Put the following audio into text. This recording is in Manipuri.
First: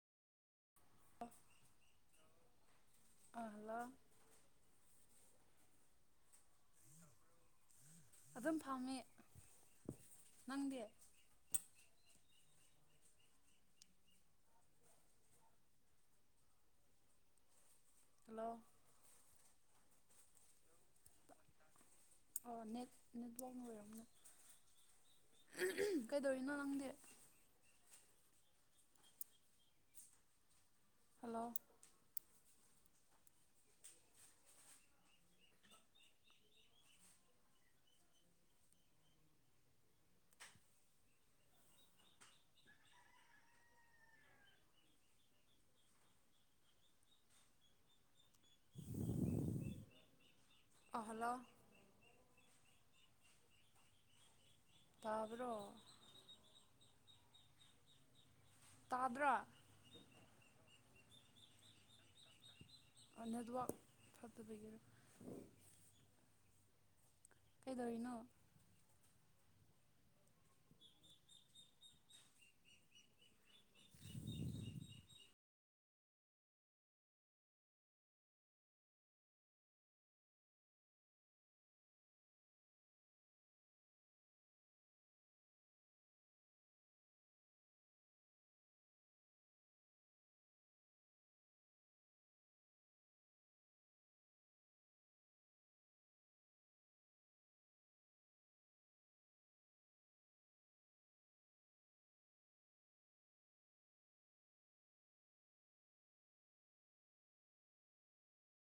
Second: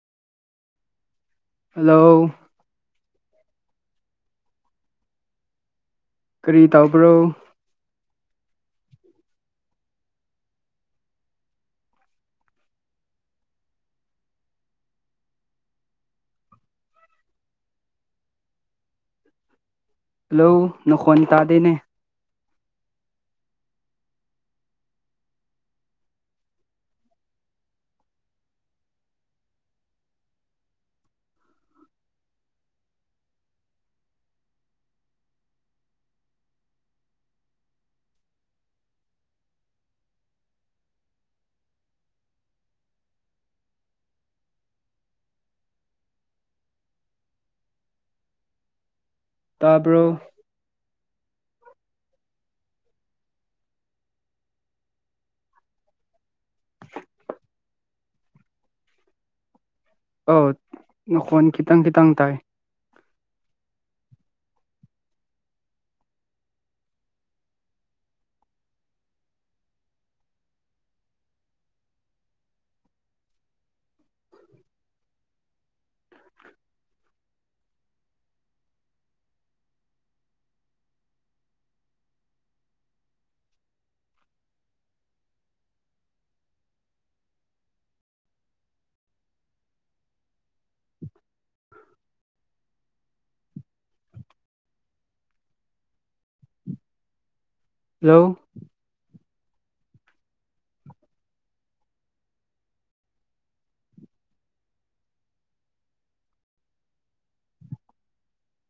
ꯍꯜꯂꯣ ꯑ ꯍꯜꯂꯣ ꯀꯔꯤ ꯇꯧꯕ꯭ꯔꯣ ꯑꯗꯨꯝ ꯐꯝꯃꯤ ꯅꯪꯗꯤ ꯍꯜꯂꯣ ꯍꯜꯂꯣ ꯅꯈꯣꯟ ꯇꯥꯗꯦꯅꯦ ꯑꯣ ꯅꯦꯠ ꯅꯦꯠꯋꯥꯛꯅ ꯑꯣꯏꯔꯝꯅꯤ ꯀꯩꯗꯧꯔꯤꯅꯣ ꯅꯪꯗꯤ ꯍꯜꯂꯣ ꯇꯥꯕ꯭ꯔꯣ ꯑ ꯍꯂꯣ ꯇꯥꯕꯔꯣ ꯇꯥꯗ꯭ꯔ ꯑ ꯅꯈꯣꯟ ꯈꯤꯇꯪ ꯈꯤꯇꯪ ꯇꯥꯏ ꯑ ꯅꯦꯠꯋꯥꯛ ꯐꯠꯇꯕꯒꯤꯔꯥ ꯀꯩꯗꯧꯔꯤꯅꯣ ꯍꯜꯂꯣ